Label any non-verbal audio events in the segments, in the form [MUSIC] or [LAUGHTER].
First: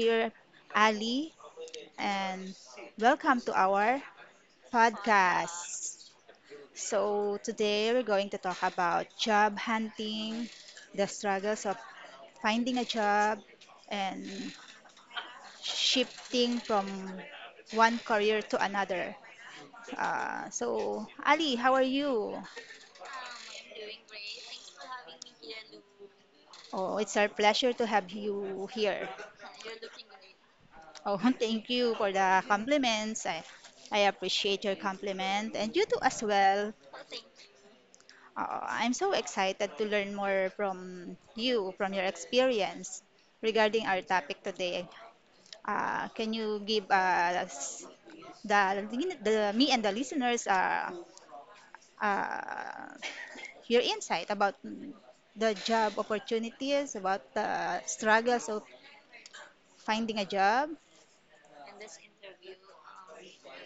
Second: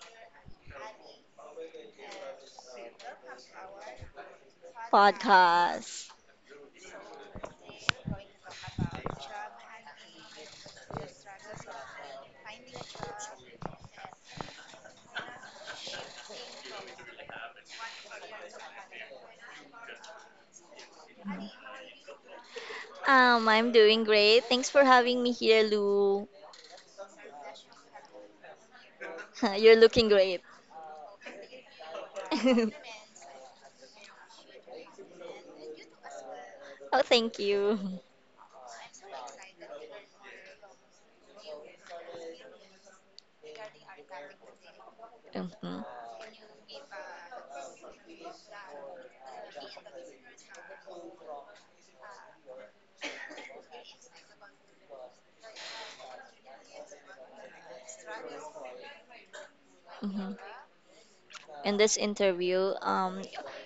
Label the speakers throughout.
Speaker 1: here Ali, and welcome to our podcast.
Speaker 2: Podcast.
Speaker 1: So, today we're going to talk about job hunting, the struggles of finding a job, and shifting from one career to another. So, Ali, how are you?
Speaker 2: I'm doing great. Thanks for having me here, Lou.
Speaker 1: Oh, it's our pleasure to have you here.
Speaker 2: [LAUGHS] You're looking great.
Speaker 1: Oh, [LAUGHS] thank you for
Speaker 2: [LAUGHS]
Speaker 1: the
Speaker 2: Oh,
Speaker 1: compliments. I appreciate your compliment and you too as well.
Speaker 2: thank you.
Speaker 1: I'm so excited to learn more from you, from your experience regarding our topic today.
Speaker 2: hmm
Speaker 1: Can you give us the, the me and the listeners uh, your insight about the job opportunities, about the struggles of finding a
Speaker 2: hmm
Speaker 1: job?
Speaker 2: In this interview,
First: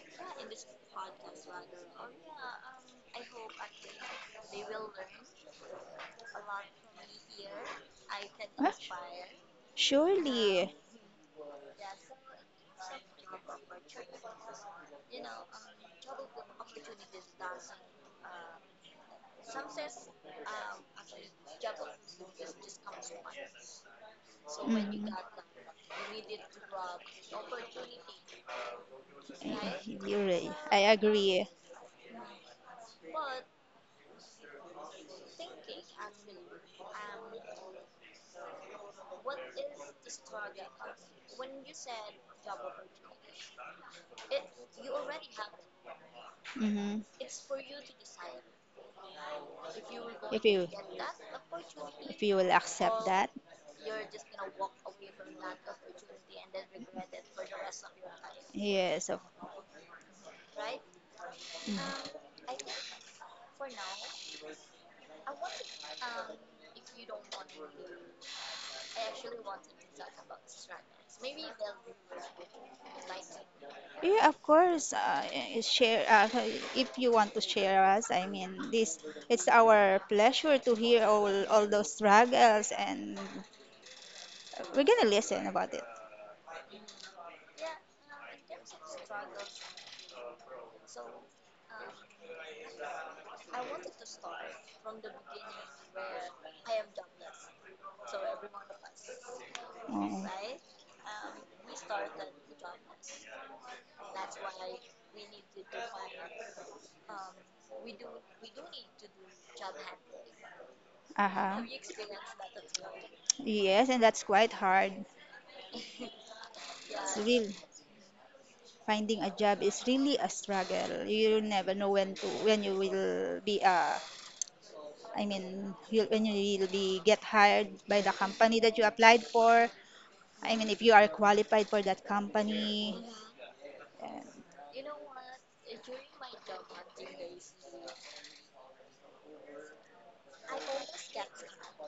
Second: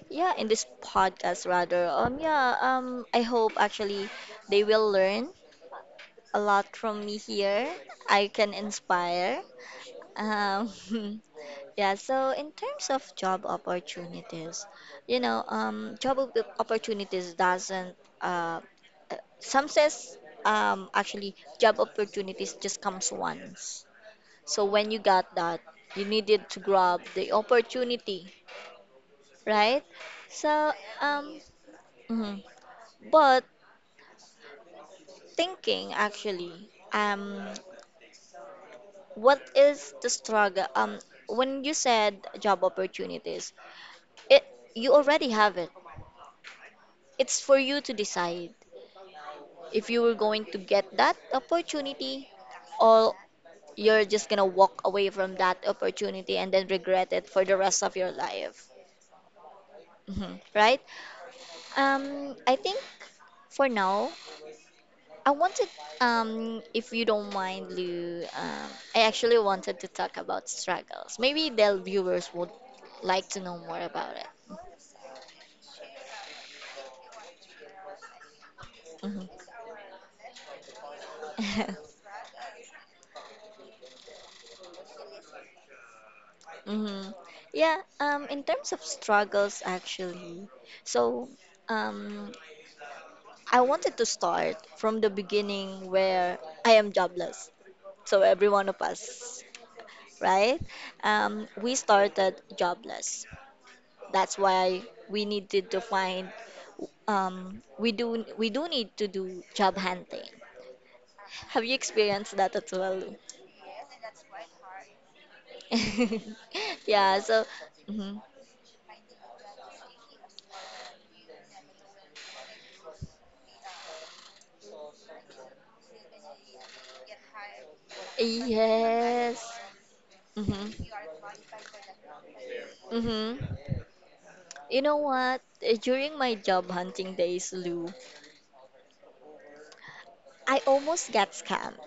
Speaker 2: yeah, in this podcast rather, yeah, I hope actually they will learn a lot from me here. I can
Speaker 1: Huh?
Speaker 2: inspire. Um,
Speaker 1: Surely.
Speaker 2: [LAUGHS] Yeah, so in terms of job opportunities, you know, job opportunities doesn't, uh, some says actually job opportunities just comes once. So when you
Speaker 1: Mm.
Speaker 2: got that, you needed to grab the opportunity, right?
Speaker 1: You're right.
Speaker 2: So,
Speaker 1: I
Speaker 2: um,
Speaker 1: agree.
Speaker 2: mhm. But thinking actually, what is the struggle? When you said job opportunities, it you already have it.
Speaker 1: Hmm.
Speaker 2: It's for you to decide if you were going
Speaker 1: If
Speaker 2: to
Speaker 1: you
Speaker 2: get that
Speaker 1: if
Speaker 2: opportunity
Speaker 1: you will accept
Speaker 2: or
Speaker 1: that,
Speaker 2: you're just gonna walk away from that opportunity and then regret it for the rest of your life.
Speaker 1: yes, of.
Speaker 2: Mhm. Right?
Speaker 1: Mhm.
Speaker 2: I think for now, I wanted, if you don't mind, Lou, I actually wanted to talk about struggles. Maybe the viewers would like to know more about it.
Speaker 1: Yeah, of course. Share if you want to share us. I mean, this
Speaker 2: Mhm.
Speaker 1: it's our pleasure to hear all those
Speaker 2: [LAUGHS]
Speaker 1: struggles, and we're gonna listen about it.
Speaker 2: hmm Yeah, in terms of struggles, actually, so um, I wanted to start from the beginning where I am jobless. So every one of us,
Speaker 1: Oh,
Speaker 2: right? We started jobless. That's why we needed to find. We do need to do job hunting.
Speaker 1: uh-huh.
Speaker 2: Have you experienced that as well?
Speaker 1: Yes, and that's quite hard.
Speaker 2: [LAUGHS]
Speaker 1: It's
Speaker 2: Yeah. So.
Speaker 1: real.
Speaker 2: Mhm.
Speaker 1: Finding a job is really a struggle. You never know when you will be I mean you, when you will be get hired by the company that you applied
Speaker 2: Yes.
Speaker 1: for. I mean,
Speaker 2: Mm-hmm.
Speaker 1: if you are qualified for that company.
Speaker 2: Mm-hmm.
Speaker 1: And,
Speaker 2: You know what? During my job hunting days, Lou, I almost got scammed.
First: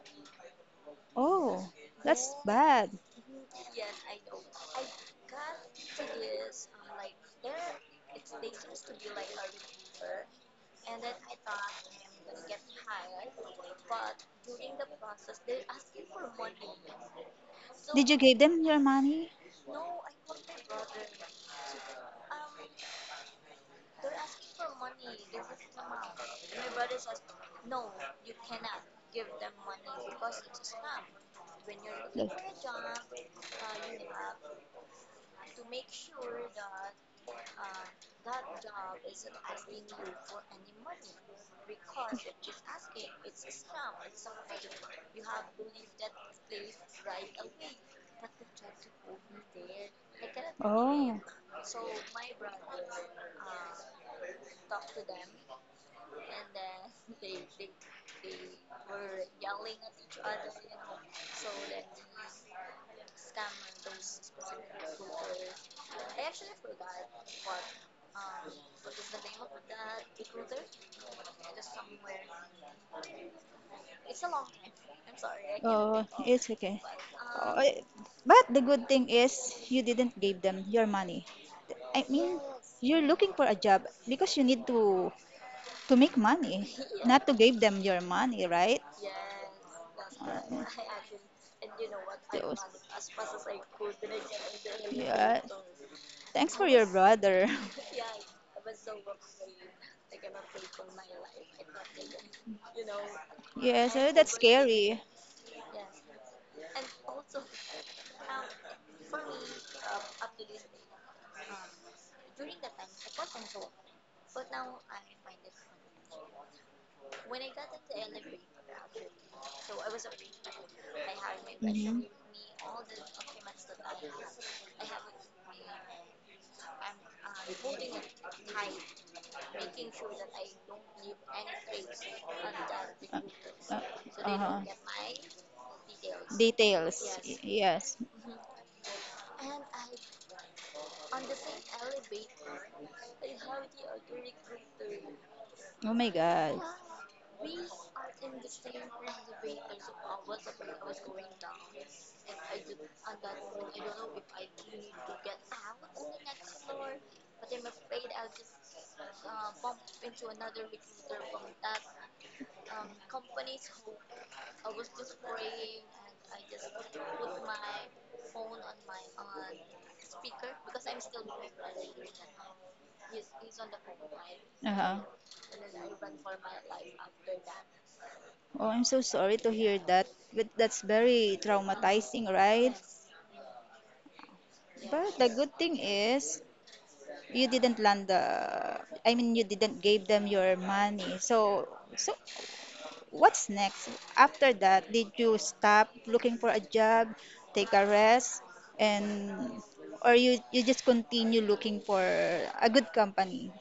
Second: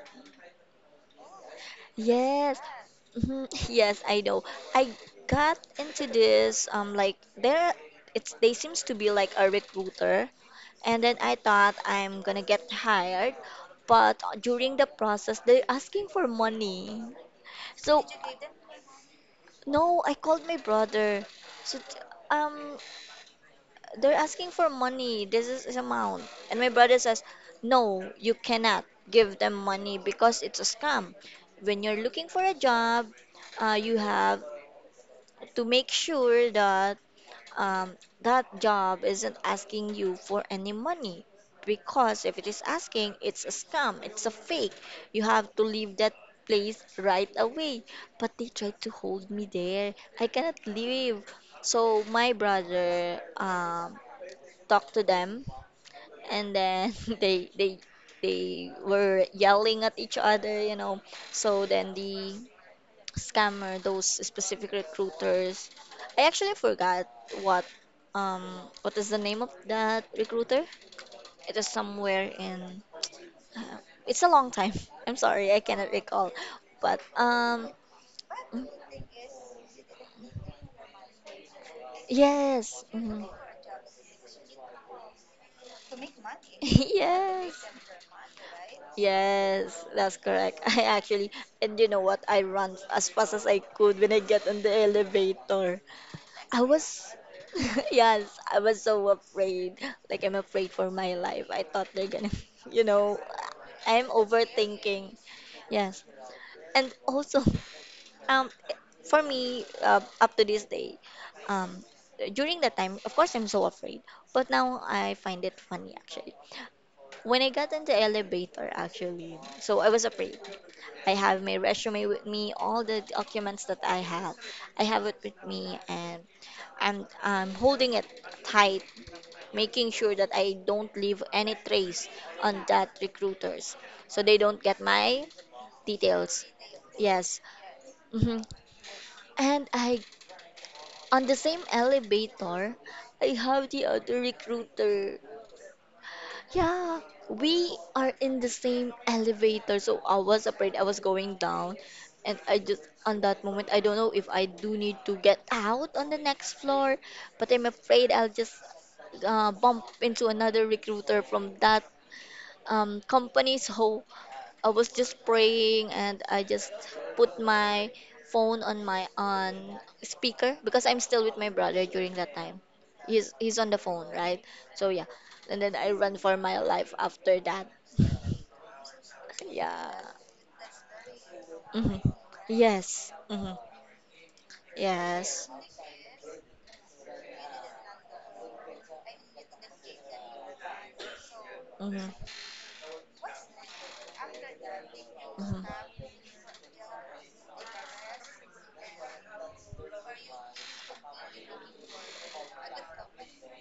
Speaker 1: oh, that's
Speaker 2: Yes,
Speaker 1: bad.
Speaker 2: mhm, [LAUGHS] yes, I know. I got into this, like, there it's they seems to be like a recruiter, and then I thought I'm gonna get hired, but during the process they're asking for money. So
Speaker 1: Did you give them your money?
Speaker 2: no, I called my brother. So um they're asking for money. This is his amount. And my brother says, no, you cannot give them money because it's a scam. When you're looking
Speaker 1: The-
Speaker 2: for a job, you have to make sure that um, that job isn't asking you for any money. Because if it is asking, it's a scam, it's a fake. You have to leave that place right away. But they tried to hold me there. I cannot
Speaker 1: Oh,
Speaker 2: leave. So my brother, talk to them, and then [LAUGHS] they they they were yelling at each other, so then the scammer, those specific recruiters, I actually forgot what, um what is the name of that recruiter. It is somewhere in, uh, it's a long time. [LAUGHS] I'm sorry, I cannot
Speaker 1: oh,
Speaker 2: recall.
Speaker 1: it's okay.
Speaker 2: But
Speaker 1: Oh, but the
Speaker 2: mm,
Speaker 1: good thing is you didn't give them your money. I mean,
Speaker 2: yes,
Speaker 1: you're
Speaker 2: mhm.
Speaker 1: looking for a job because you need to make
Speaker 2: [LAUGHS]
Speaker 1: money, not to give
Speaker 2: Yes.
Speaker 1: them your money, right?
Speaker 2: Yes, that's correct.
Speaker 1: Uh,
Speaker 2: [LAUGHS] I actually, and you know what? I ran
Speaker 1: those-
Speaker 2: as fast as I could when I get on the
Speaker 1: yeah.
Speaker 2: elevator.
Speaker 1: Thanks
Speaker 2: I
Speaker 1: for your
Speaker 2: was,
Speaker 1: brother. [LAUGHS]
Speaker 2: [LAUGHS] yes, I was so afraid. Like, I'm afraid for my life. I thought they're gonna, [LAUGHS] you know,
Speaker 1: Yes,
Speaker 2: I'm
Speaker 1: that's scary.
Speaker 2: overthinking. Yes. And also, [LAUGHS] um, for me, up to this day, um, during that time, of course, I'm so afraid. But now I find it funny, actually. When I got in the elevator, actually, so I was afraid. I have my
Speaker 1: Mhm.
Speaker 2: resume with me, all the documents that I have it with me, and I'm holding it tight, making sure that I don't leave any trace on that
Speaker 1: Uh,
Speaker 2: recruiters, so they
Speaker 1: uh-huh.
Speaker 2: don't get my details.
Speaker 1: Details.
Speaker 2: Yes,
Speaker 1: Yes.
Speaker 2: hmm and I, on the same elevator, I have the other recruiter.
Speaker 1: Oh my God.
Speaker 2: Yeah, we are in the same elevator, so I was afraid I was going down. And I just, on that moment, I don't know if I do need to get out on the next floor, but I'm afraid I'll just bump into another recruiter from that company. So I was just praying and I just put my phone on my on speaker, because I'm still with my brother during that time. He's on the phone, right? So
Speaker 1: Uh-huh.
Speaker 2: yeah. And then I run for my life after that.
Speaker 1: Oh, I'm so sorry to hear
Speaker 2: Yeah.
Speaker 1: that. But that's very
Speaker 2: hmm
Speaker 1: traumatizing, right?
Speaker 2: Yes.
Speaker 1: But the
Speaker 2: Yes.
Speaker 1: good thing is, you didn't land the I mean, you didn't give them your money. So
Speaker 2: hmm
Speaker 1: so what's next? After that, did you stop
Speaker 2: hmm
Speaker 1: looking for a job, take a rest, and or you just continue looking for a good company?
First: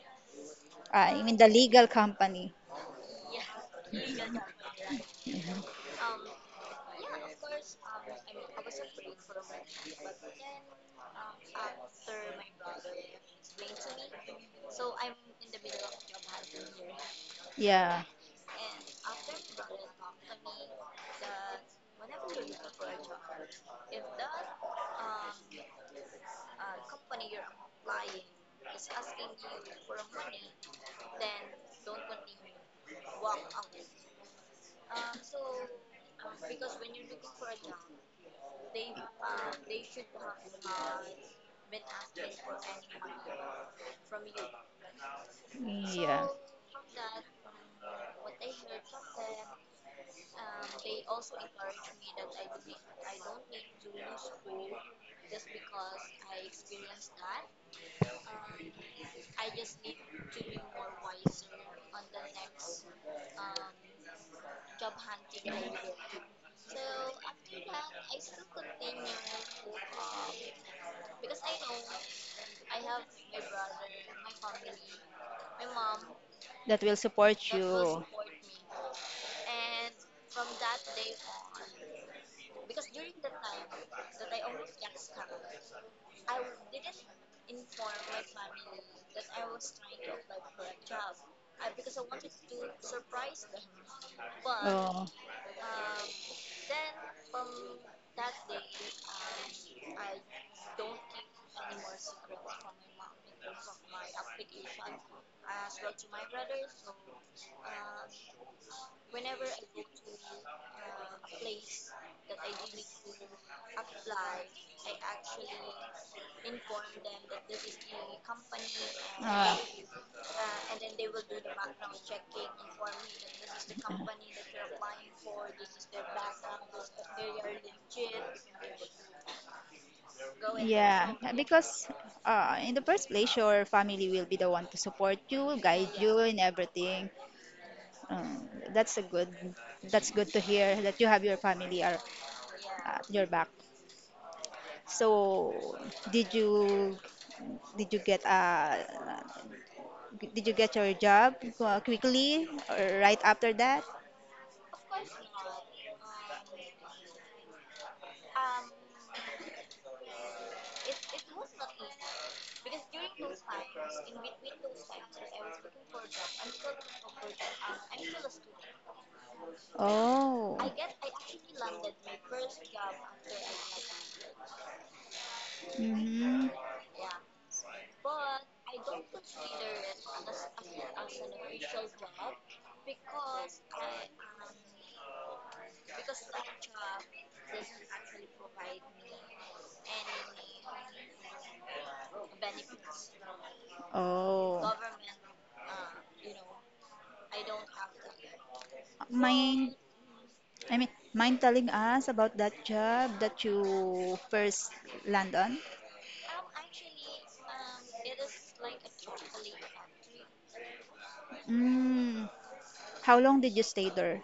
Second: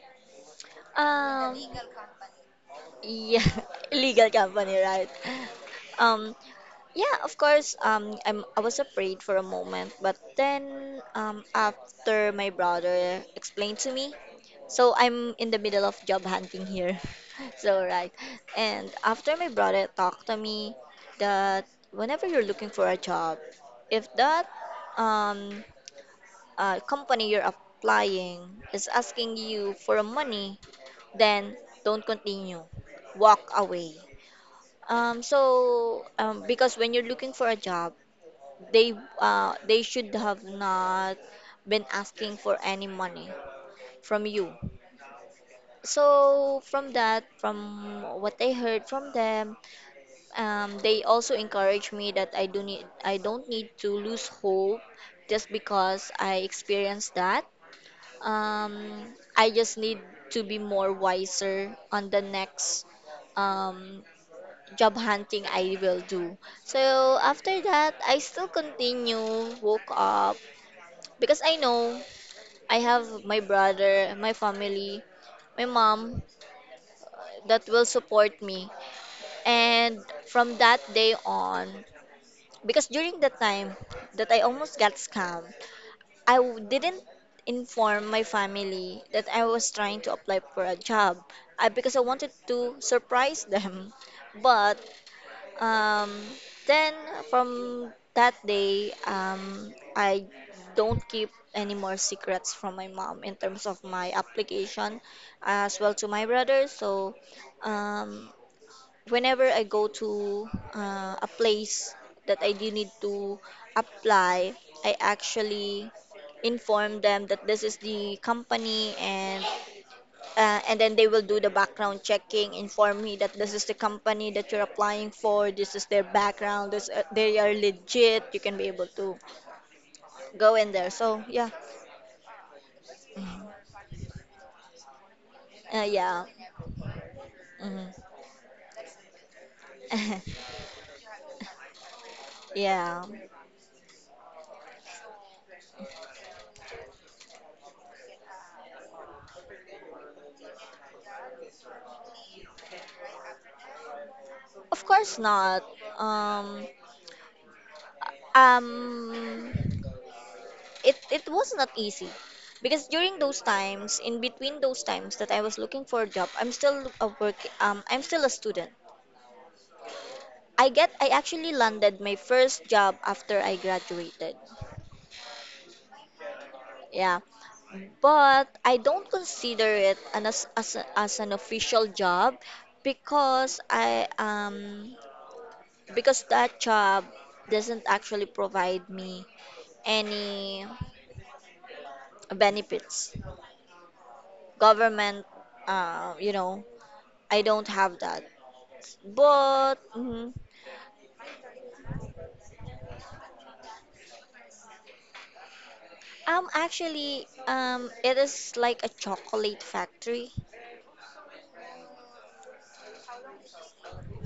Speaker 1: I mean the
Speaker 2: Um
Speaker 1: legal company.
Speaker 2: yeah, [LAUGHS] illegal company, right?
Speaker 1: Mhm.
Speaker 2: Um Yeah, of course. I was afraid for a moment, but then after my brother explained to me, so I'm in the middle of job hunting here. [LAUGHS] So,
Speaker 1: Yeah.
Speaker 2: right. And after my brother talked to me that whenever you're looking for a job, if that um, company you're applying is asking you for money, then don't continue. Walk away. So, because when you're looking for a job, they they should have not been asking for any money from you.
Speaker 1: Yeah.
Speaker 2: So from that, from what I heard from them, they also encouraged me that I don't need to lose hope just because I experienced that. I just need to be more wiser on the next um, job hunting I will do. So after that, I still continue, woke up, because I know I have my brother, my family, my mom
Speaker 1: That will support
Speaker 2: that will
Speaker 1: you.
Speaker 2: support me. And from that day on, because during the time that I almost got scammed, I didn't inform my family that I was trying to apply for a job, because I wanted to surprise them. But
Speaker 1: Oh,
Speaker 2: Um, then from that day, I don't keep any more secrets from my mom in terms of my application, as well to my brother. So, um, whenever I go to a place that I do need to apply, I actually inform them that this is the company, and
Speaker 1: uh,
Speaker 2: and then they will do the background checking, inform me that this is the company that you're applying for, this is their background, this they are legit, you can be able to go in there.
Speaker 1: yeah,
Speaker 2: So yeah.
Speaker 1: because in the first place, your
Speaker 2: Mhm.
Speaker 1: family will be the one to support you, guide you
Speaker 2: Yeah.
Speaker 1: in everything.
Speaker 2: Mhm.
Speaker 1: That's a good. That's good to
Speaker 2: [LAUGHS]
Speaker 1: hear that you have your family are
Speaker 2: Yeah,
Speaker 1: your back. So, did you did you did you get your job quickly or right after that?
Speaker 2: of course not. um um it was not easy because during those times, in between those times that I was looking for a job, I'm still a student.
Speaker 1: Oh.
Speaker 2: I actually landed my first job after I graduated.
Speaker 1: Mm-hmm.
Speaker 2: Yeah. But I don't consider it an, as, a- as an official job because I because that job doesn't actually provide me any benefits.
Speaker 1: Oh.
Speaker 2: Government, uh, you know, I don't have that. But
Speaker 1: Mind,
Speaker 2: mhm.
Speaker 1: I mean, mind telling us about that job that you first land on?
Speaker 2: Actually, it is like a chocolate factory.
Speaker 1: Mm. How long did you stay there?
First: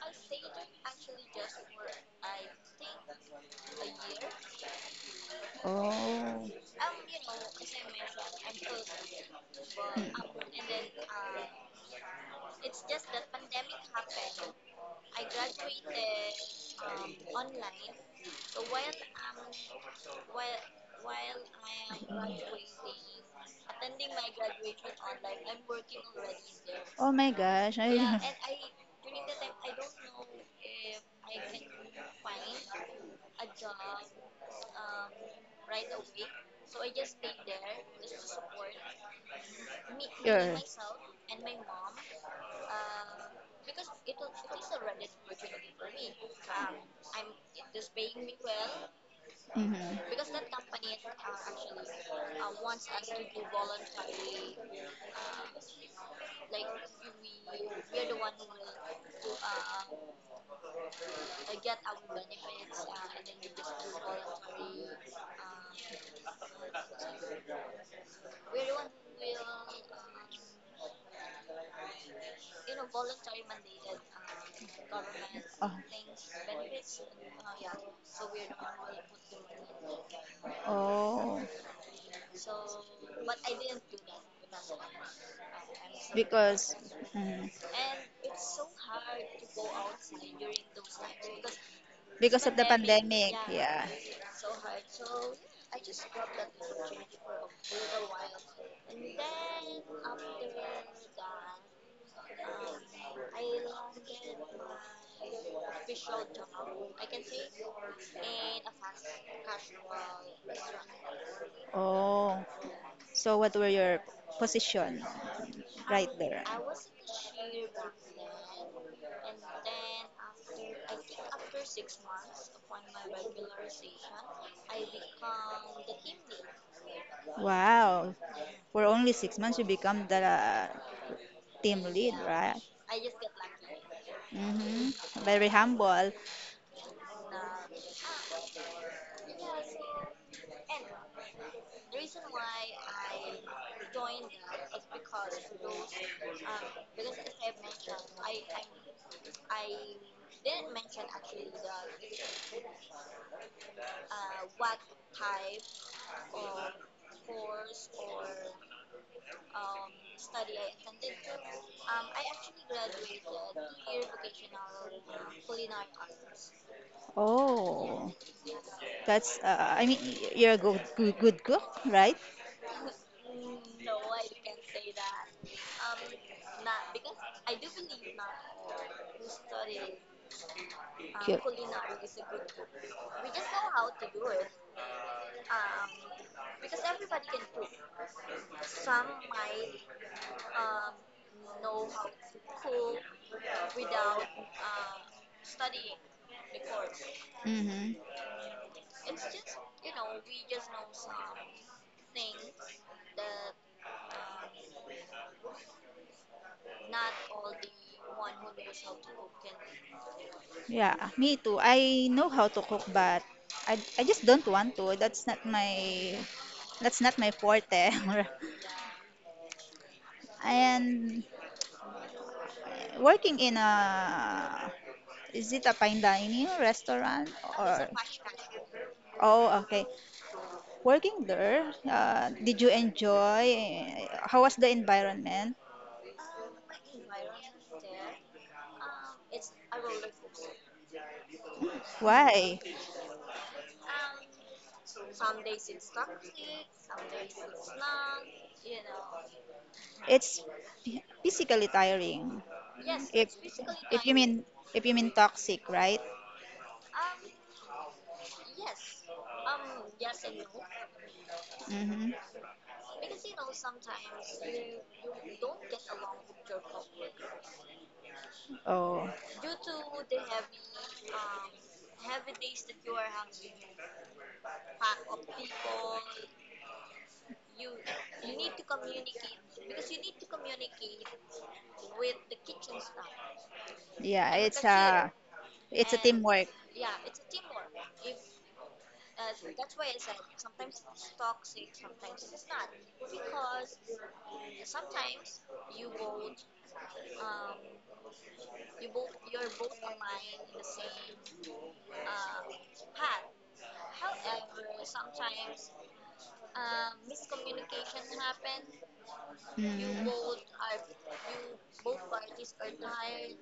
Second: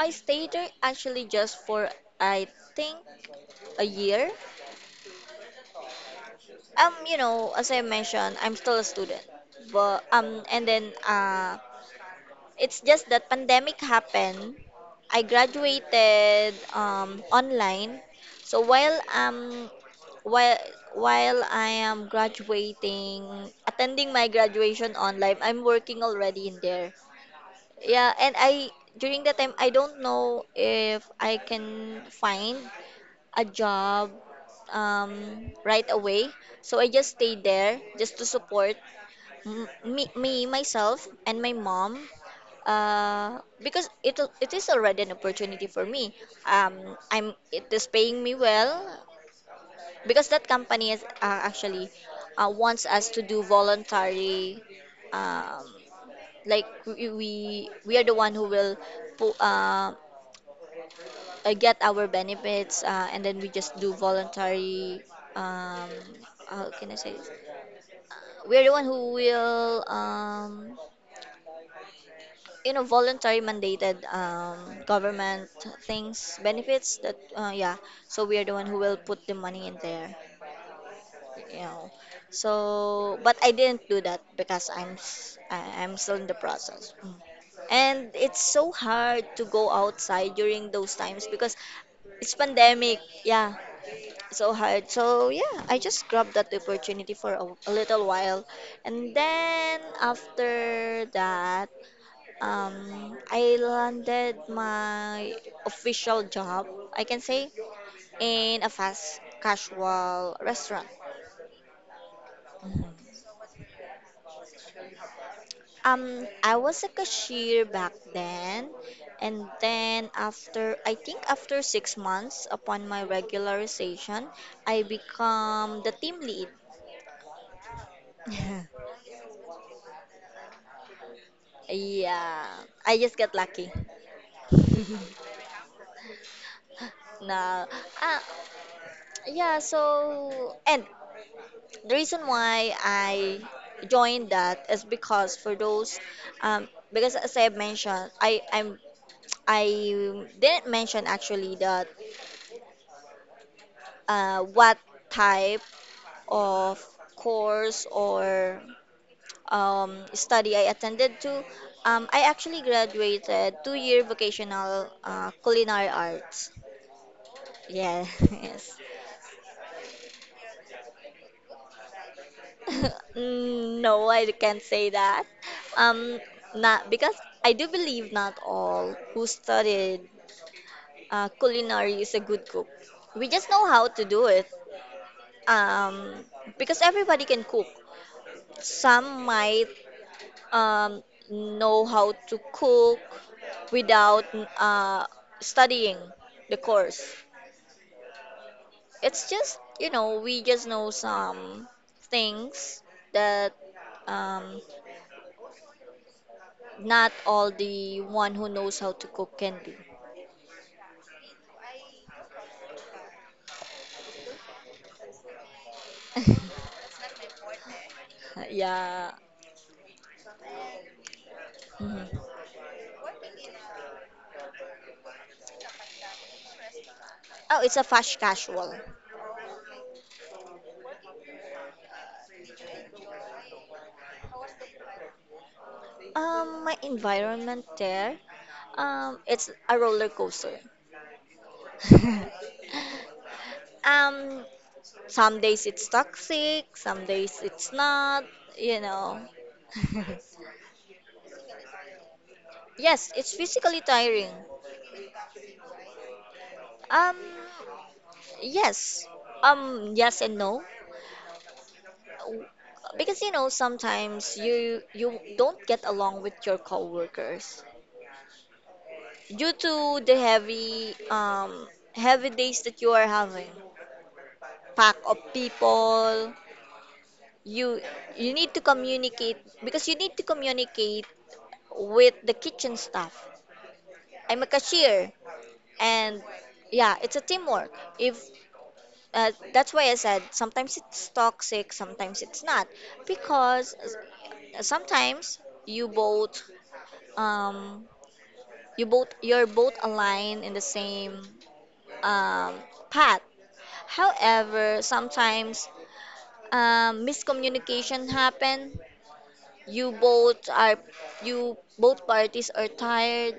Speaker 2: I stayed there actually just for, I think, a year.
Speaker 1: Oh.
Speaker 2: You know, as I mentioned, I'm still a student.
Speaker 1: Mm.
Speaker 2: But and then it's just that pandemic happened. I graduated online. So while while I am graduating, attending my graduation online, I'm working already in there.
Speaker 1: Oh my gosh.
Speaker 2: Yeah, and I, during that time, I don't know if I can find a job um, right away. So I just stayed there just to support
Speaker 1: [LAUGHS] You
Speaker 2: myself, and my mom. Because it is already an opportunity for me. I'm It is paying me well because
Speaker 1: Mm-hmm.
Speaker 2: that company is actually wants us to do voluntary, um, like we are the one who will pu- uh, get our benefits, and then we just do voluntary um how can I say this? We're the one who will voluntary mandated government
Speaker 1: Oh.
Speaker 2: things, benefits that, yeah, so we are the one who will put the money in there
Speaker 1: Oh.
Speaker 2: you know so but I didn't do that because I'm still in the
Speaker 1: Because
Speaker 2: process. Mm.
Speaker 1: mm,
Speaker 2: And it's so hard to go outside during those times because it's
Speaker 1: because of the
Speaker 2: pandemic,
Speaker 1: pandemic,
Speaker 2: yeah,
Speaker 1: yeah.
Speaker 2: so hard. So yeah, I just grabbed that opportunity for a little while, and then after that, I landed my official job. I can say in a fast casual restaurant.
Speaker 1: Oh. So what were your position right there?
Speaker 2: I was a cashier back then, and then after, I think, after 6 months upon my regularization, I become the team lead.
Speaker 1: Wow. Yeah. For
Speaker 2: [LAUGHS]
Speaker 1: only 6 months, you become the team lead,
Speaker 2: Yeah,
Speaker 1: right?
Speaker 2: I just got lucky. [LAUGHS]
Speaker 1: Mm-hmm. Very humble.
Speaker 2: No. Yeah, so, and the reason why I joined that is because as I mentioned, I didn't mention actually that what type of course or study I attended to. I actually graduated two-year vocational culinary arts. Yeah,
Speaker 1: Oh,
Speaker 2: [LAUGHS] yes.
Speaker 1: I mean, you're a good, good, good cook, right?
Speaker 2: [LAUGHS] Mm, no, I can't say that. Um, Not because I do believe not all who studied
Speaker 1: Cute.
Speaker 2: culinary is a good cook. We just know how to do it. Um, because everybody can cook. Some might um, know how to cook without uh, studying the course.
Speaker 1: Mm-hmm.
Speaker 2: It's just, we just know some things that um, Not all the one who knows how to cook can do.
Speaker 1: Yeah, me too. I know how to cook, but I just don't want to. That's not my
Speaker 2: [LAUGHS]
Speaker 1: that's not my forte.
Speaker 2: Yeah.
Speaker 1: [LAUGHS] And
Speaker 2: Mhm.
Speaker 1: working in a, is it a fine dining restaurant
Speaker 2: Oh, it's a
Speaker 1: or
Speaker 2: fast casual.
Speaker 1: oh, okay, working there, did you enjoy, how was the environment,
Speaker 2: My environment there, it's a roller coaster.
Speaker 1: why
Speaker 2: [LAUGHS] um, some days it's toxic, some days it's not. You know.
Speaker 1: it's physically tiring,
Speaker 2: [LAUGHS] Yes,
Speaker 1: if
Speaker 2: it's physically
Speaker 1: if you
Speaker 2: tiring.
Speaker 1: mean, if you mean toxic, right?
Speaker 2: Um, yes. Yes and no.
Speaker 1: Mm-hmm.
Speaker 2: w- because you know sometimes you don't get along with your coworkers
Speaker 1: Oh,
Speaker 2: due to the heavy heavy days that you are having. Pack of people, you you need to communicate because you need to communicate with the kitchen staff.
Speaker 1: yeah.
Speaker 2: I'm a
Speaker 1: it's
Speaker 2: cashier.
Speaker 1: a it's a
Speaker 2: And
Speaker 1: teamwork.
Speaker 2: yeah, it's a teamwork. If That's why I said sometimes it's toxic, sometimes it's not. Because sometimes you both um, you're both aligned in the same um, path. However, sometimes miscommunication happen. You
Speaker 1: Mm.
Speaker 2: both are you both parties are tired.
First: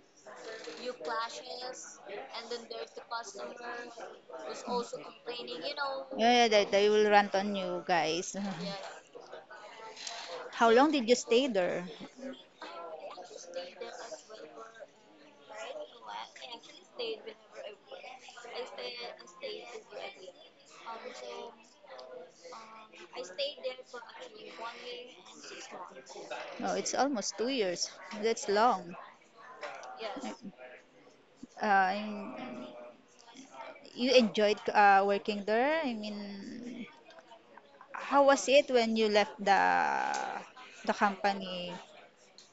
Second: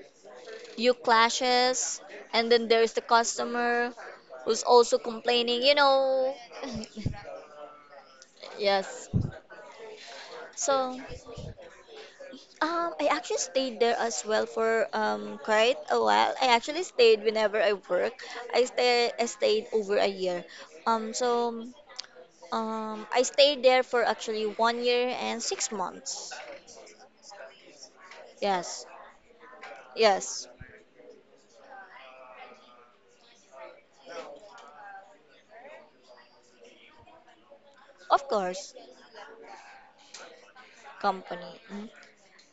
Speaker 2: You clashes, and then there's the customer who's also complaining.
Speaker 1: Yeah, yeah, they will rant on you guys. [LAUGHS]
Speaker 2: Yes.
Speaker 1: How long
Speaker 2: So.
Speaker 1: did you stay there?
Speaker 2: I actually stayed there as well for quite a while. I actually stayed whenever I work. I stayed over a year. So I stayed there for actually 1 year and 6 months.
Speaker 1: No, it's almost 2 years. That's
Speaker 2: Yes,
Speaker 1: long.
Speaker 2: yes,
Speaker 1: Uh, you enjoyed working there? I mean, how
Speaker 2: of
Speaker 1: was it
Speaker 2: course,
Speaker 1: when you left the
Speaker 2: company.
Speaker 1: company
Speaker 2: Mm.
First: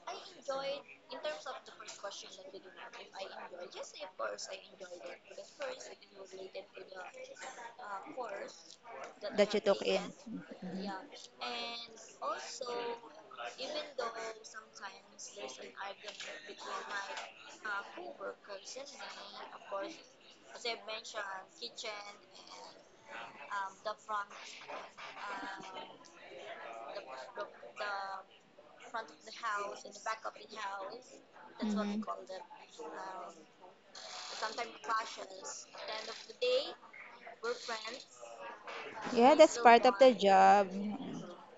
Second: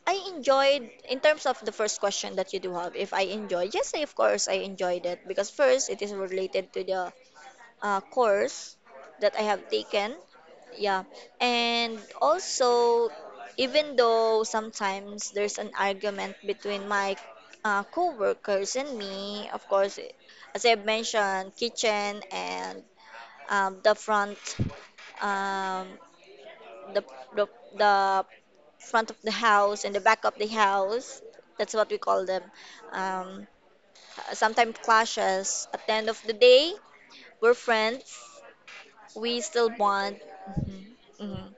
Speaker 2: I enjoyed in terms of the first question that you do have. If I enjoy, yes, of course, I enjoyed it because first it is related to the course that I
Speaker 1: that you
Speaker 2: have
Speaker 1: took in?
Speaker 2: taken.
Speaker 1: Mhm.
Speaker 2: Yeah. And also, even though sometimes there's an argument between my co-workers and me, of course, as I've mentioned, kitchen and um, the front, um, the, the, the front of the house and the back of the house. That's what we
Speaker 1: Mhm.
Speaker 2: call them. Um, sometimes clashes. At the end of the day, we're friends
Speaker 1: Yeah,
Speaker 2: we
Speaker 1: that's
Speaker 2: still
Speaker 1: part of the
Speaker 2: want.
Speaker 1: job.
Speaker 2: Mhm, mhm.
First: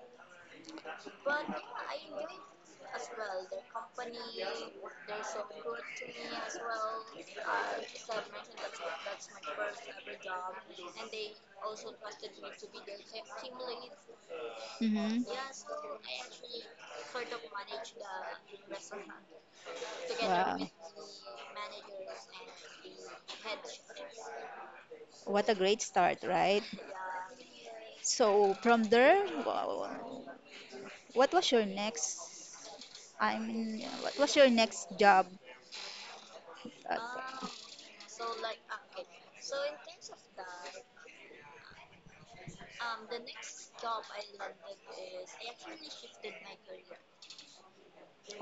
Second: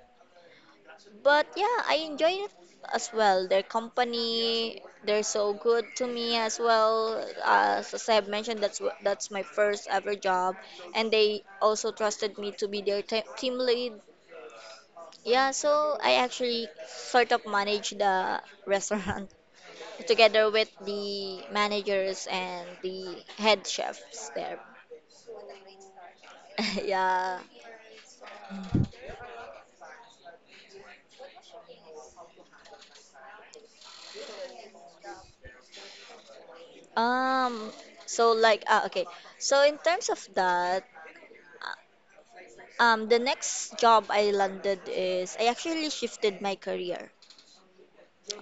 Speaker 2: But yeah, I enjoy it as well. Their company, they're so good to me as well. As I've mentioned, that's my first ever job, and they also trusted me to be their team lead. Yeah, so I actually sort of
Speaker 1: Mm-hmm.
Speaker 2: manage the restaurant [LAUGHS] together
Speaker 1: Wow.
Speaker 2: with the managers and the head chefs there.
Speaker 1: What a great start, right?
Speaker 2: [LAUGHS] yeah.
Speaker 1: So from there, wow, what was your next? I mean, what was your next job? At,
Speaker 2: Um, so like okay. So in terms of that, uh, the next job I landed is I actually shifted my career.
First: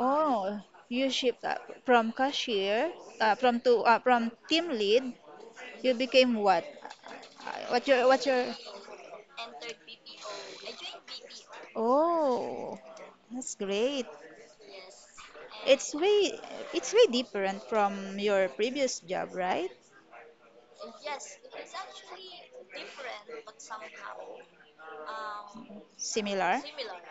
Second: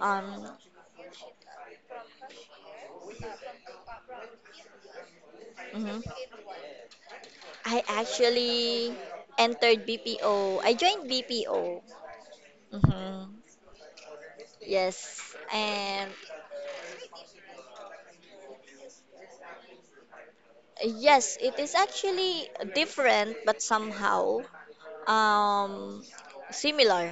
Speaker 2: Um,
Speaker 1: you shipped up from cashier, from team lead. You
Speaker 2: mhm.
Speaker 1: became what?
Speaker 2: I
Speaker 1: What your
Speaker 2: actually entered BPO. I joined BPO.
Speaker 1: Oh,
Speaker 2: Mm-hmm.
Speaker 1: that's great.
Speaker 2: Yes.
Speaker 1: It's
Speaker 2: And
Speaker 1: way it's way different from your previous job, right?
Speaker 2: yes, it is actually different but somehow um
Speaker 1: Similar?
Speaker 2: similar.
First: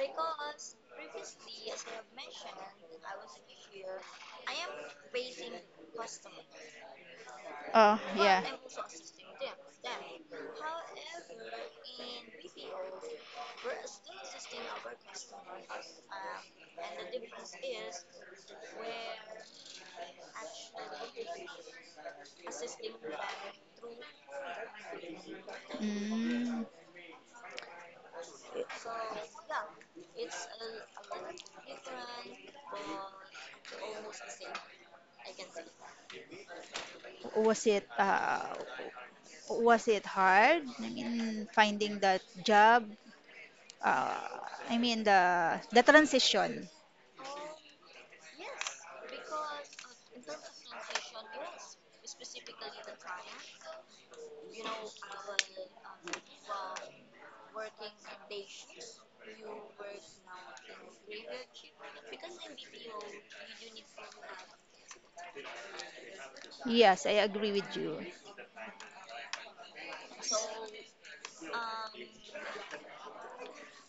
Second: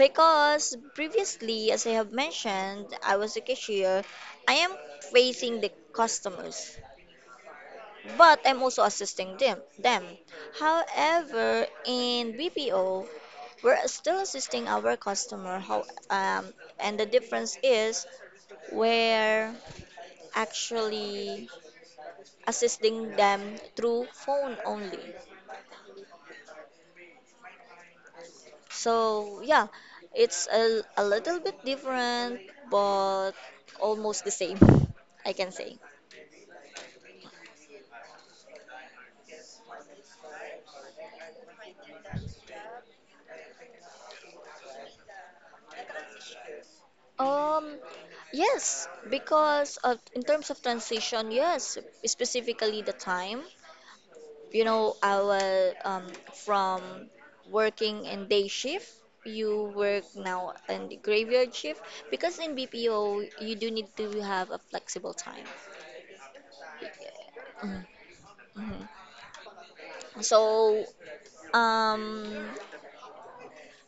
Speaker 2: Because previously, as I have mentioned, I was a cashier. I am facing the customers,
Speaker 1: Oh,
Speaker 2: but
Speaker 1: yeah.
Speaker 2: I'm also assisting them. However, in BPO, we're still assisting our customer. How and the difference is we're actually assisting them through phone only.
Speaker 1: Mm.
Speaker 2: So yeah, it's a little bit different, but almost the same, [LAUGHS] I can say.
Speaker 1: Was it uh, was it hard? I mean, finding that job. Uh, I mean the transition.
Speaker 2: Um, yes, because of, in terms of transition, yes, specifically the time. You know, I will from working in day shift, you work now in the graveyard shift because in BPO you do need to have a flexible time.
Speaker 1: Yes, I agree with
Speaker 2: Mhm,
Speaker 1: you.
Speaker 2: mhm. So, um,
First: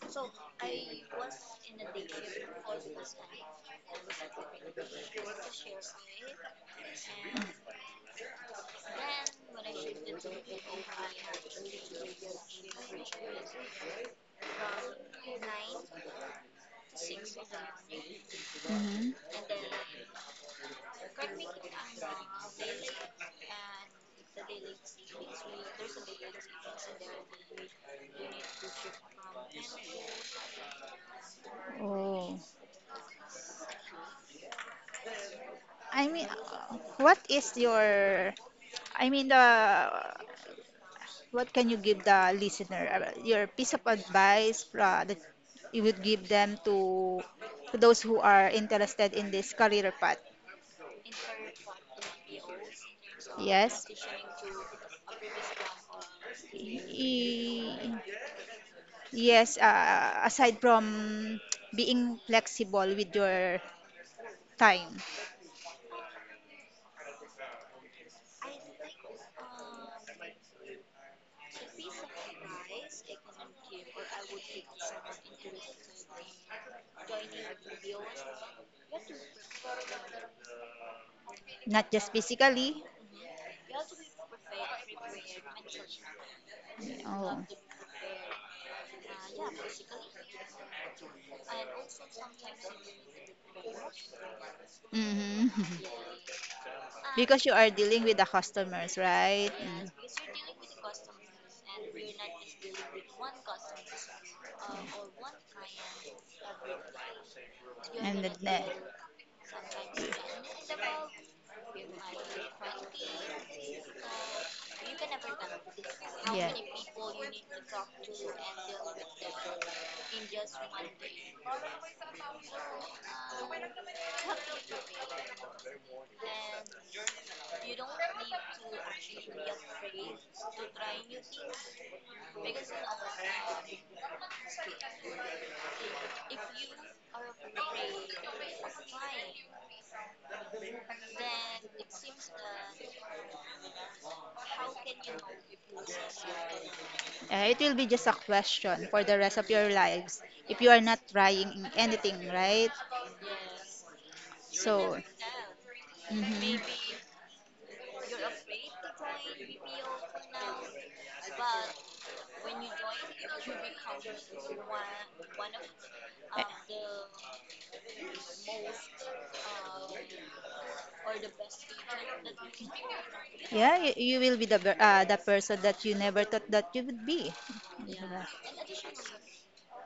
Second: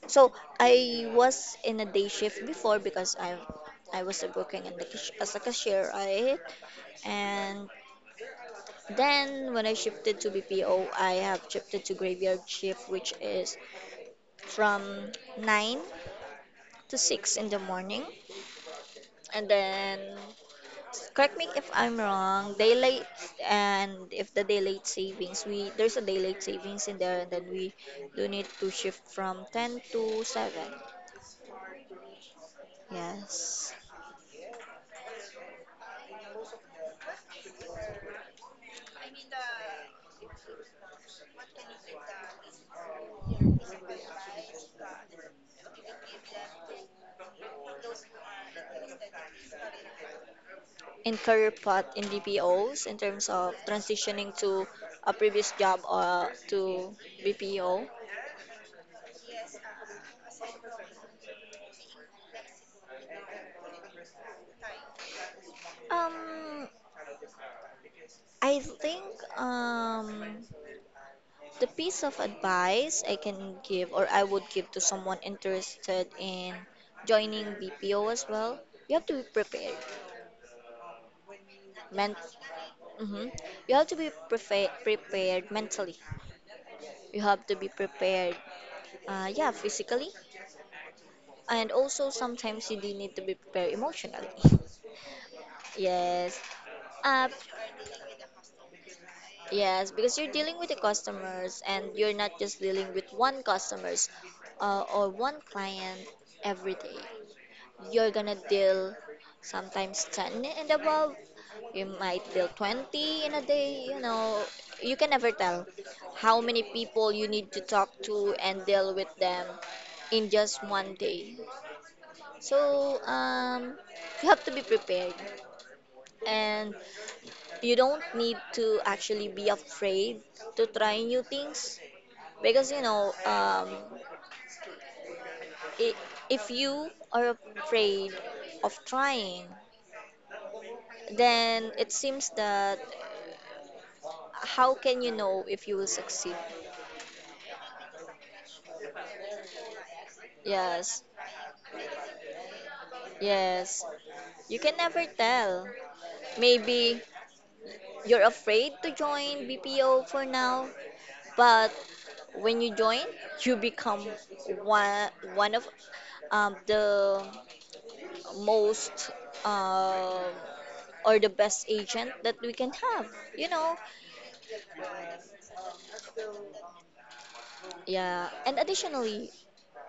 Speaker 2: so, I was in a day shift before because I was working in the as a cashier, right? And then, when I shifted to BPO, I have shifted to graveyard shift, which is from 9 to 6 in the morning.
Speaker 1: Hmm.
Speaker 2: And then, correct me if I'm wrong, daylight, and if the daylight savings, we there's a daylight savings in there, and then we do need to shift from 10 to 7.
Speaker 1: Oh,
Speaker 2: Yes.
Speaker 1: I mean, what is your? I mean the what can you give the listener? Your piece of advice that you would give them to those who are interested in this career path?
Speaker 2: In career path in BPOs, in terms of
Speaker 1: Yes.
Speaker 2: transitioning to a previous job to BPO,
Speaker 1: Y- Yes, aside from being flexible with your time,
Speaker 2: um, I think um, the piece of advice I can give or I would give to someone interested in joining BPO as well, you have to be prepared.
Speaker 1: not just
Speaker 2: Men-
Speaker 1: physically.
Speaker 2: hmm. You have to be prepared mentally. You have
Speaker 1: Oh.
Speaker 2: to be prepared, yeah, physically. And also sometimes you do need to be prepared emotionally. [LAUGHS]
Speaker 1: Hmm. [LAUGHS]
Speaker 2: Yes. Uh,
Speaker 1: Because you are dealing with the customers, right?
Speaker 2: Yes,
Speaker 1: Mm.
Speaker 2: because you're dealing with the customers and you're not just dealing with one customers or one client every day. You're
Speaker 1: And the
Speaker 2: gonna
Speaker 1: net.
Speaker 2: deal sometimes 10 and above. You might deal 20 in a day, you know. You can never tell how many people you need to talk to and deal with them in
Speaker 1: Yeah.
Speaker 2: just one day. So, you have to be prepared and you don't need to actually be afraid to try new things. Because you know, I if you are afraid of trying, then it seems that how can you know if you will succeed?
Speaker 1: It will be just a question for the rest of your lives if you are
Speaker 2: Yes,
Speaker 1: not trying in anything, right?
Speaker 2: yes. You can
Speaker 1: So,
Speaker 2: never tell.
Speaker 1: mhm.
Speaker 2: Maybe you're afraid to join BPO for now, but when you join, you become one one of
Speaker 1: Eh,
Speaker 2: the most uh, or the best agent that we can have. You know,
Speaker 1: yeah, you will be the the person that you never thought that you would be. Diba?
Speaker 2: Yeah, and additionally,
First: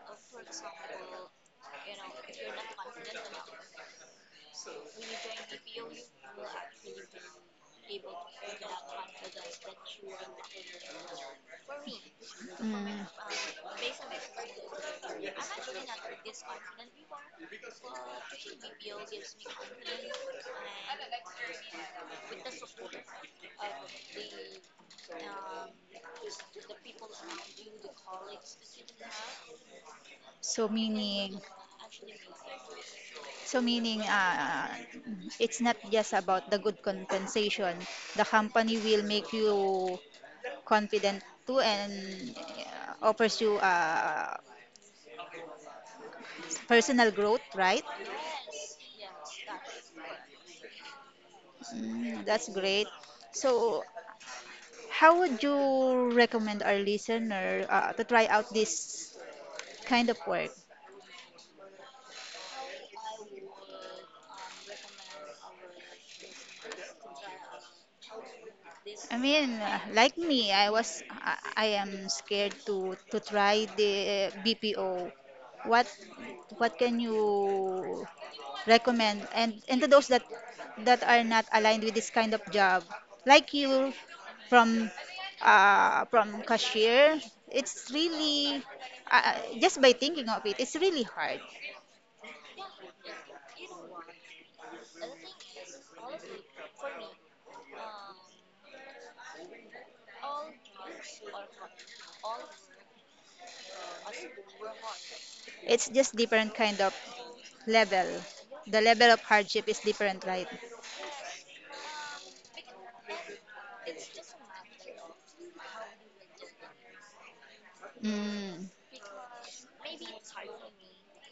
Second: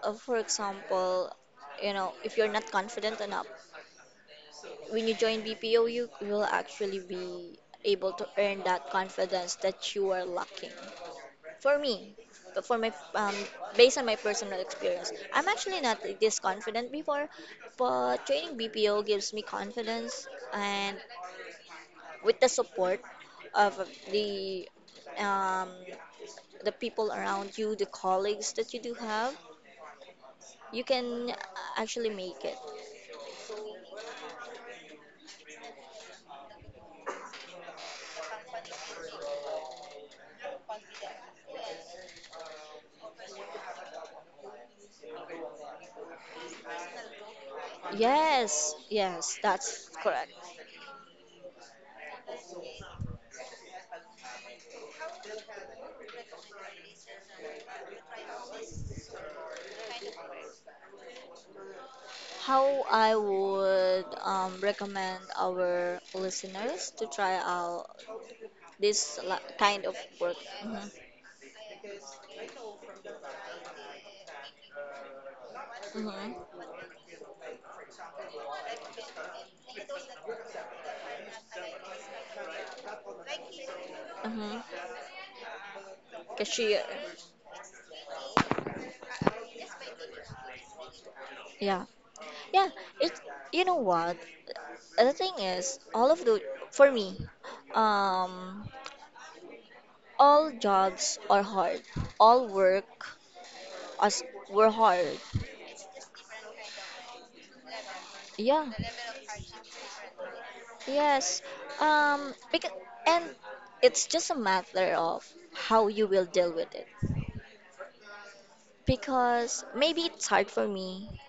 Speaker 2: for example, if you're not confident enough, when you join BPO, you will actually be able to earn that confidence that you are lacking. For me, but for my
Speaker 1: Mm.
Speaker 2: based on my personal experience, I'm actually not this confident before, but training BPO gives me confidence, and with the support of the um, the people around you, the colleagues that you do have,
Speaker 1: So
Speaker 2: you can
Speaker 1: meaning
Speaker 2: actually make it.
Speaker 1: So meaning, it's not just about the good compensation. The company will make you confident too and offers you personal growth, right?
Speaker 2: Yes, yes, that's correct.
Speaker 1: Mm, that's great. So how would you recommend our listener to try out this kind of work?
Speaker 2: How I would recommend our listeners to try out
Speaker 1: I
Speaker 2: this
Speaker 1: mean,
Speaker 2: kind of
Speaker 1: like
Speaker 2: work.
Speaker 1: me, I
Speaker 2: Mhm.
Speaker 1: was I, I am scared to try the BPO. What
Speaker 2: Mhm.
Speaker 1: what can you recommend? And to those that are not aligned with this kind of job, like you
Speaker 2: Mhm.
Speaker 1: from from
Speaker 2: Cashier.
Speaker 1: cashier, it's really uh, just by thinking of it, it's really hard.
Speaker 2: Yeah. Yeah. It. You know what? The thing is, all of the for me, um, all jobs are hard. All work as were hard.
Speaker 1: It's just different kind of level.
Speaker 2: Yeah.
Speaker 1: The level of hardship is different, right?
Speaker 2: Yes. Because, and it's just a matter of how you will deal with it.
Speaker 1: Mm.
Speaker 2: Because maybe it's hard for me,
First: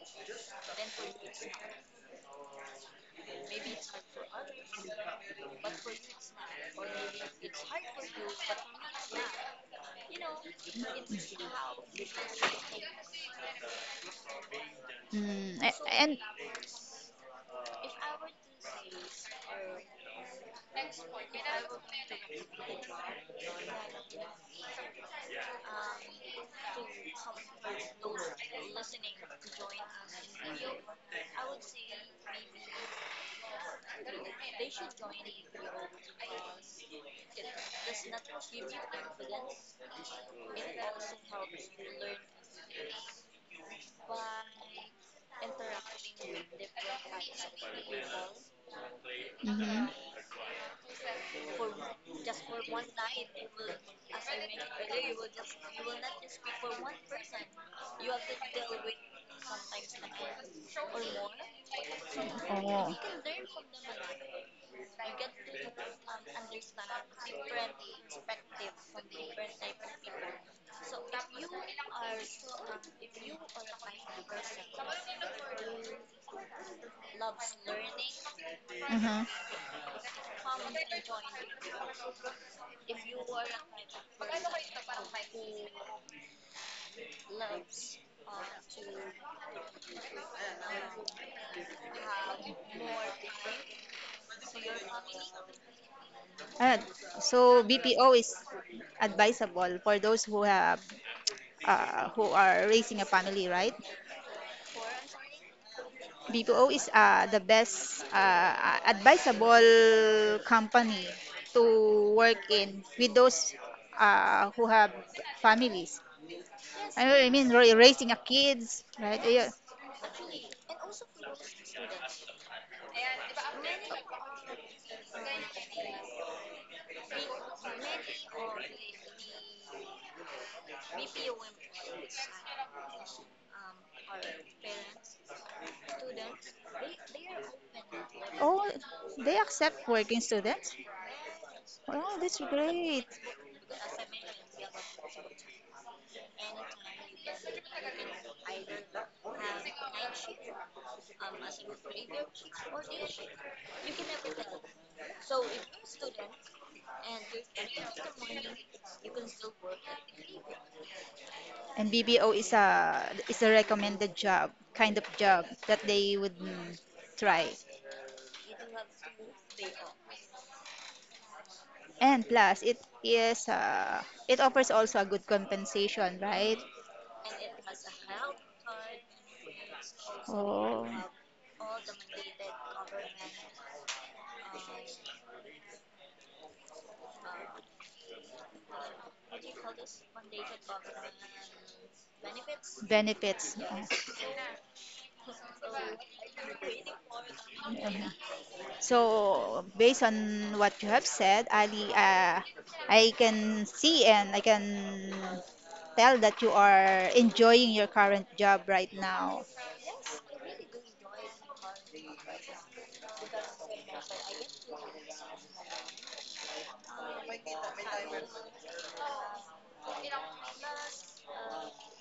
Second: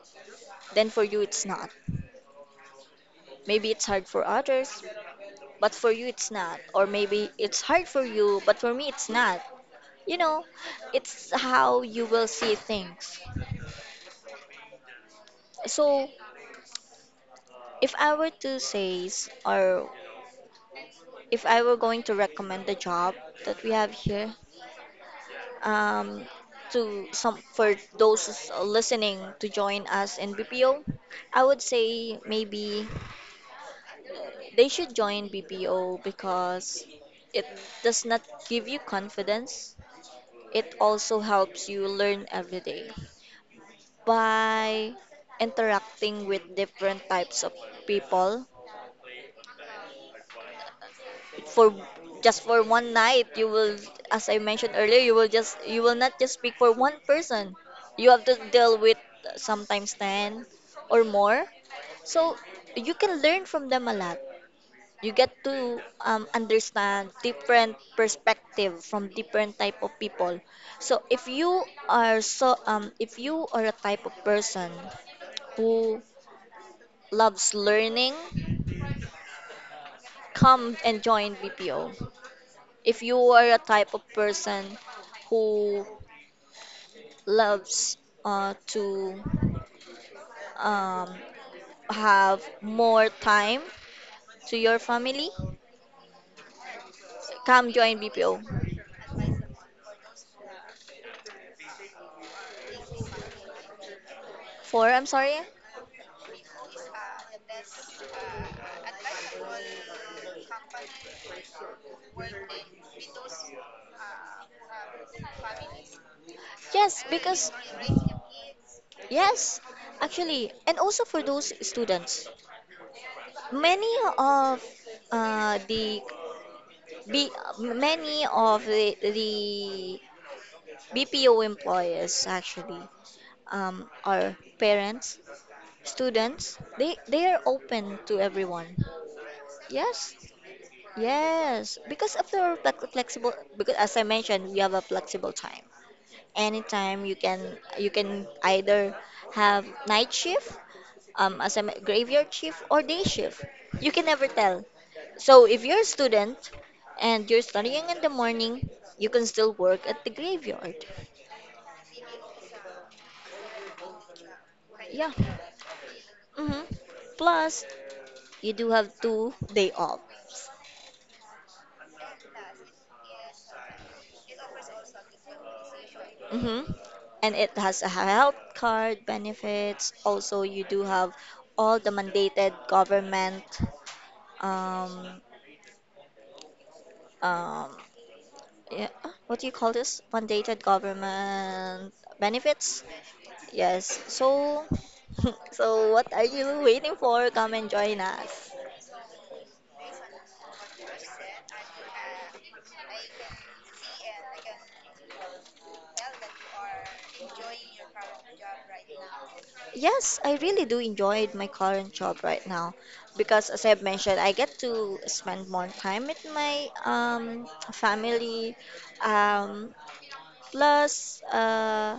Speaker 2: then for you it's not. Maybe it's hard for others, but for you it's not. Or maybe it's hard for you, but for me it's not. You know, it's how you will see things.
Speaker 1: Mm.
Speaker 2: So,
Speaker 1: And.
Speaker 2: if I were to say, or if I were going to recommend the job that we have here, um, to some for those listening to join us in BPO, I would say maybe they should join BPO because it does not give you confidence. It also helps you learn every day by interacting with different types of people.
Speaker 1: Hmm.
Speaker 2: For Just for one night you will, as I mentioned earlier, you will not just speak for one person. You have to deal with sometimes 10 or more, so
Speaker 1: Oh.
Speaker 2: you can learn from them a lot. You get to understand different perspective from different type of people. So if you are a type of person who loves learning,
Speaker 1: Hmm.
Speaker 2: come and join BPO. If you are a type of person who loves to um, have more time to your family,
Speaker 1: Uh, so
Speaker 2: come join
Speaker 1: BPO is
Speaker 2: BPO.
Speaker 1: advisable for those who have who are raising a family, right?
Speaker 2: 4 I'm sorry?
Speaker 1: BPO is the best advisable company to work in with those who have families.
Speaker 2: Yes,
Speaker 1: I mean,
Speaker 2: because,
Speaker 1: raising a kids, right? Yeah.
Speaker 2: yes, actually, and also for those students, many of uh, the B, many of the BPO employees actually are parents, students. They are open to everyone.
Speaker 1: Oh, they accept
Speaker 2: Yes,
Speaker 1: working students.
Speaker 2: yes, because
Speaker 1: Wow,
Speaker 2: of
Speaker 1: that's
Speaker 2: the
Speaker 1: great.
Speaker 2: flexible, because as I mentioned we have a flexible time. Anytime you can either have night shift, as a graveyard shift or day shift. You can never tell. So if you're a student and you're studying in the morning, you can still work at the graveyard.
Speaker 1: And BBO is a recommended job, kind
Speaker 2: Yeah,
Speaker 1: of job that they would
Speaker 2: mm-hmm.
Speaker 1: try.
Speaker 2: Plus you do have 2 day off.
Speaker 1: And plus, it offers also a good compensation, right?
Speaker 2: hmm And it has a health card benefits. Also, you do
Speaker 1: Oh,
Speaker 2: have all the mandated government, um, um, yeah, what do you call this? Mandated government benefits.
Speaker 1: benefits.
Speaker 2: Yes. So, [LAUGHS] so what are you waiting for? Come and join
Speaker 1: Yeah.
Speaker 2: us.
Speaker 1: So, based on what you have said, Ali, I can see and I can tell that you are enjoying your current job right now.
Speaker 2: Yes, I really do enjoy my current job right now because as I've mentioned, I get to spend more time with my family. Um, Plus,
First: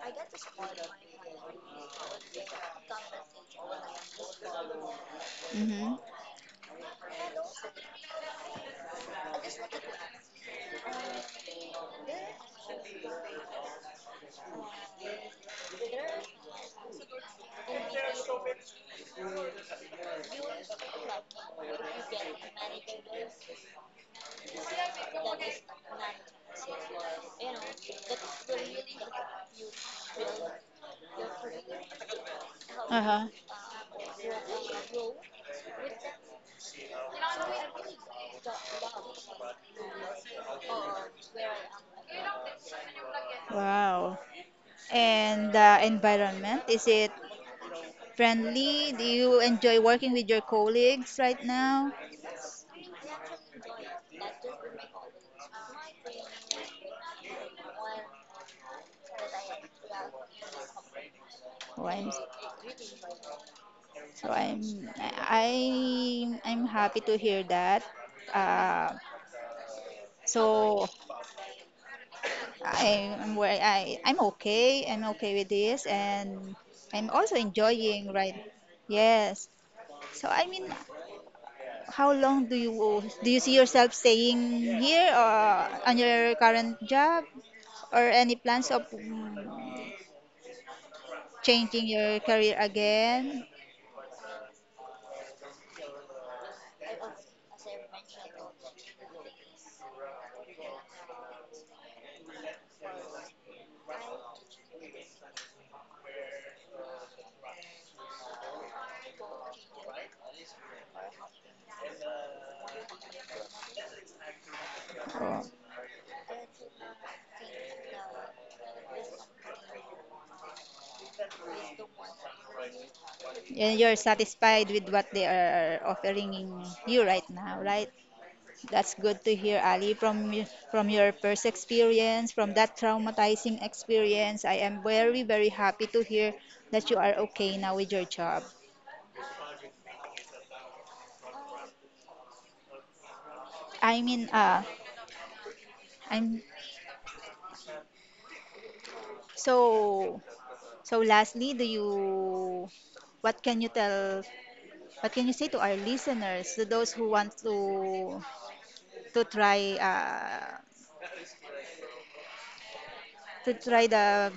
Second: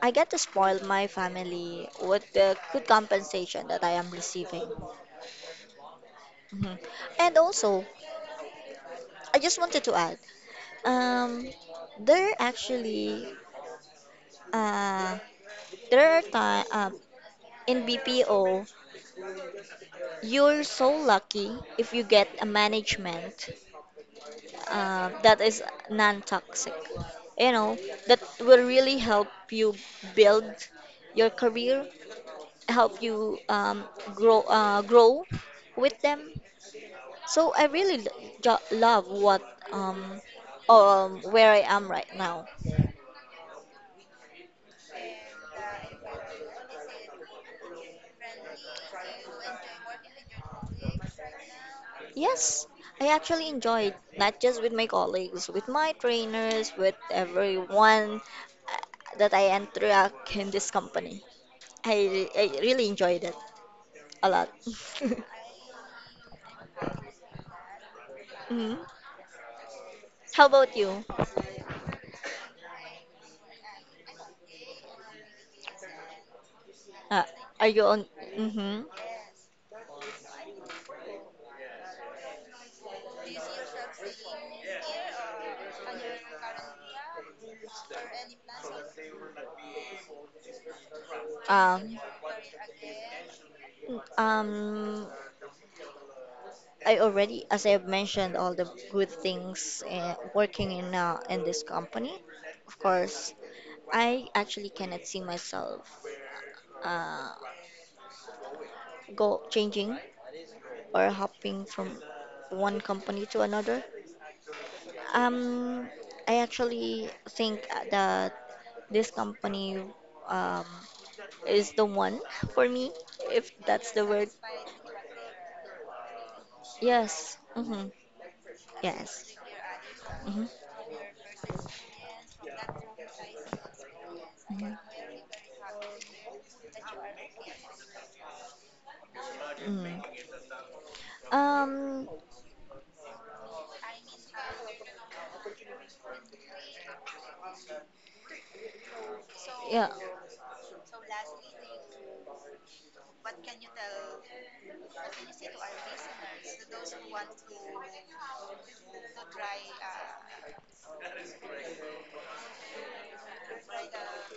Speaker 2: I get to spoil my family with the good compensation that I am receiving.
Speaker 1: Mm-hmm.
Speaker 2: Mhm. And also, I just wanted to add, um, there actually, uh, there are time in BPO, you're so lucky if you get a management that is non-toxic. You know, that will really help you build your career, help
Speaker 1: Uh-huh.
Speaker 2: you grow with them. So I really love what um, where I am right now.
Speaker 1: Wow. And the environment, is it friendly? Do you enjoy working with your colleagues right now?
Speaker 2: Yes, I actually enjoyed not just with my colleagues, with my trainers, with everyone that I interact in this company.
Speaker 1: Oh,
Speaker 2: I really enjoyed it a
Speaker 1: so
Speaker 2: lot. [LAUGHS]
Speaker 1: I'm I'm happy to hear that.
Speaker 2: Mhm.
Speaker 1: Uh,
Speaker 2: How about
Speaker 1: so
Speaker 2: you?
Speaker 1: I am where I'm okay. I'm okay with this, and I'm
Speaker 2: Uh,
Speaker 1: also
Speaker 2: are you on?
Speaker 1: enjoying, right.
Speaker 2: Mm-hmm.
Speaker 1: Yes. So I mean, how long do you see yourself staying here or on your current job, or any plans of changing
Speaker 2: Um,
Speaker 1: your career again?
Speaker 2: um, I already, as I have mentioned, all the good things working in this company. Of course, I actually cannot see myself uh, go changing or hopping from one company to another.
Speaker 1: Or,
Speaker 2: Um, I actually think that this company um, is the one for me, if
Speaker 1: and
Speaker 2: that's
Speaker 1: you're
Speaker 2: the word.
Speaker 1: satisfied with what they are offering you right
Speaker 2: Yes.
Speaker 1: now, right?
Speaker 2: Hmm.
Speaker 1: That's good
Speaker 2: Yes.
Speaker 1: to hear, Ali, from
Speaker 2: Hmm.
Speaker 1: from your first experience, from that traumatizing experience. I am
Speaker 2: Hmm.
Speaker 1: very, very happy to hear that you are okay now with your job.
Speaker 2: Mm. Um.
Speaker 1: I mean, I'm
Speaker 2: Yeah.
Speaker 1: so so lastly, do you what can you tell what can you say to our listeners, to those who want to try the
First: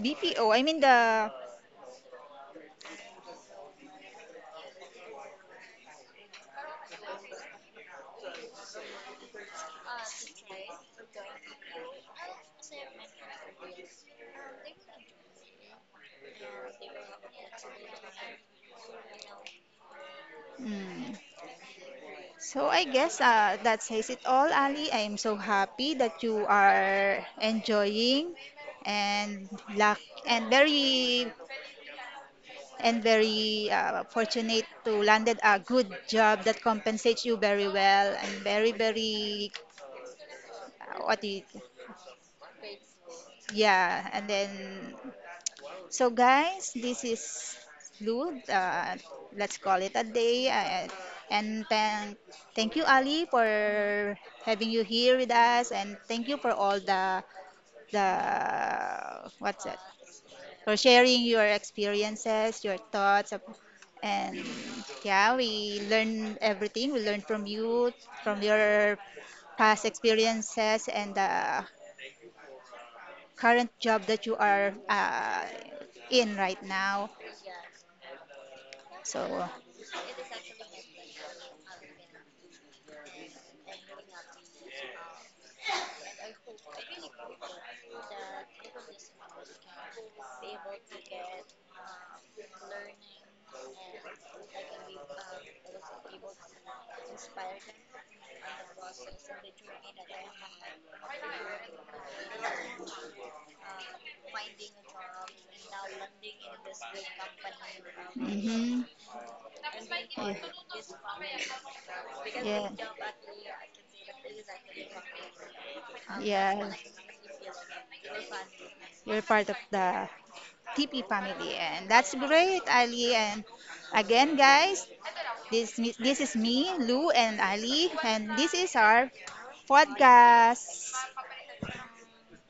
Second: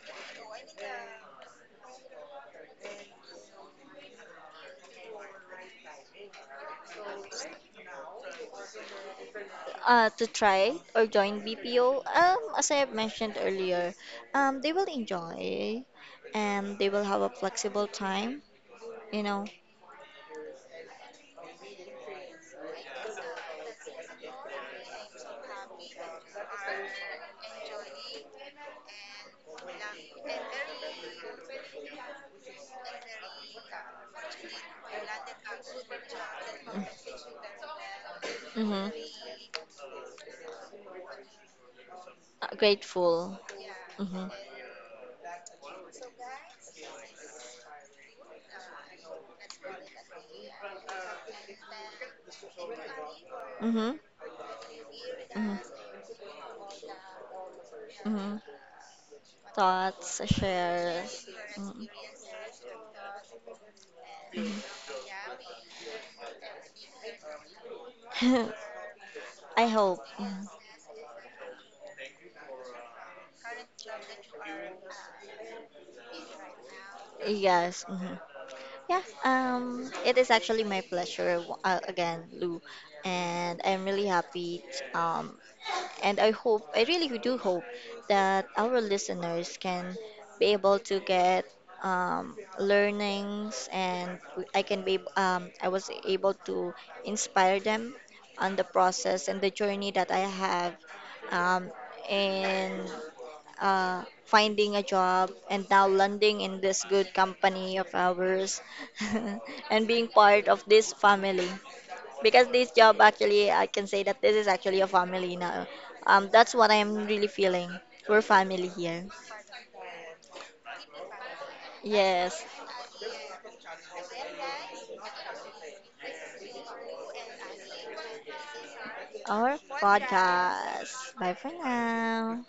Speaker 1: BPO,
Speaker 2: to try or join BPO, as I have mentioned earlier, they will enjoy and they will have a flexible time, you know.
Speaker 1: mm, so I guess that says it all, Ali. I am so happy that you are enjoying and luck and very and very fortunate to landed a good job that compensates you very well and very
Speaker 2: Mm-hmm.
Speaker 1: very what do you,
Speaker 2: Grateful.
Speaker 1: yeah and
Speaker 2: Mm-hmm.
Speaker 1: then. So, guys, this is Lou. Let's call it a day. And thank you, Ali,
Speaker 2: Mm-hmm.
Speaker 1: for having you here with us.
Speaker 2: Mm-hmm.
Speaker 1: And thank you for all the
Speaker 2: Mm-hmm.
Speaker 1: what's that?
Speaker 2: Thoughts,
Speaker 1: For
Speaker 2: shares.
Speaker 1: sharing your experiences, your thoughts. And
Speaker 2: Mm-hmm.
Speaker 1: yeah, we learn everything. We learn from you, from
Speaker 2: [LAUGHS]
Speaker 1: your
Speaker 2: I
Speaker 1: past
Speaker 2: hope. Mhm.
Speaker 1: experiences, and the current job that you are in right now.
Speaker 2: Yes. Hmm. Yeah.
Speaker 1: So,
Speaker 2: It is actually my pleasure, again, Lou, and I'm really happy um And I really do hope that our listeners can be able to get learnings, and I was able to inspire them on the process and the journey that I have, um, in finding a job and now landing in this good company of ours
Speaker 1: mhm,
Speaker 2: [LAUGHS] and being part of this family because
Speaker 1: yeah,
Speaker 2: this job, actually, I can say that this is actually a family now. That's
Speaker 1: yeah,
Speaker 2: what I'm really feeling. We're family here.
Speaker 1: you're part of the TP family, and that's
Speaker 2: Yes.
Speaker 1: great, Ali. And again, guys, this is me, Lou, and Ali, and this is our
Speaker 2: Our
Speaker 1: podcast.
Speaker 2: podcast, bye for now.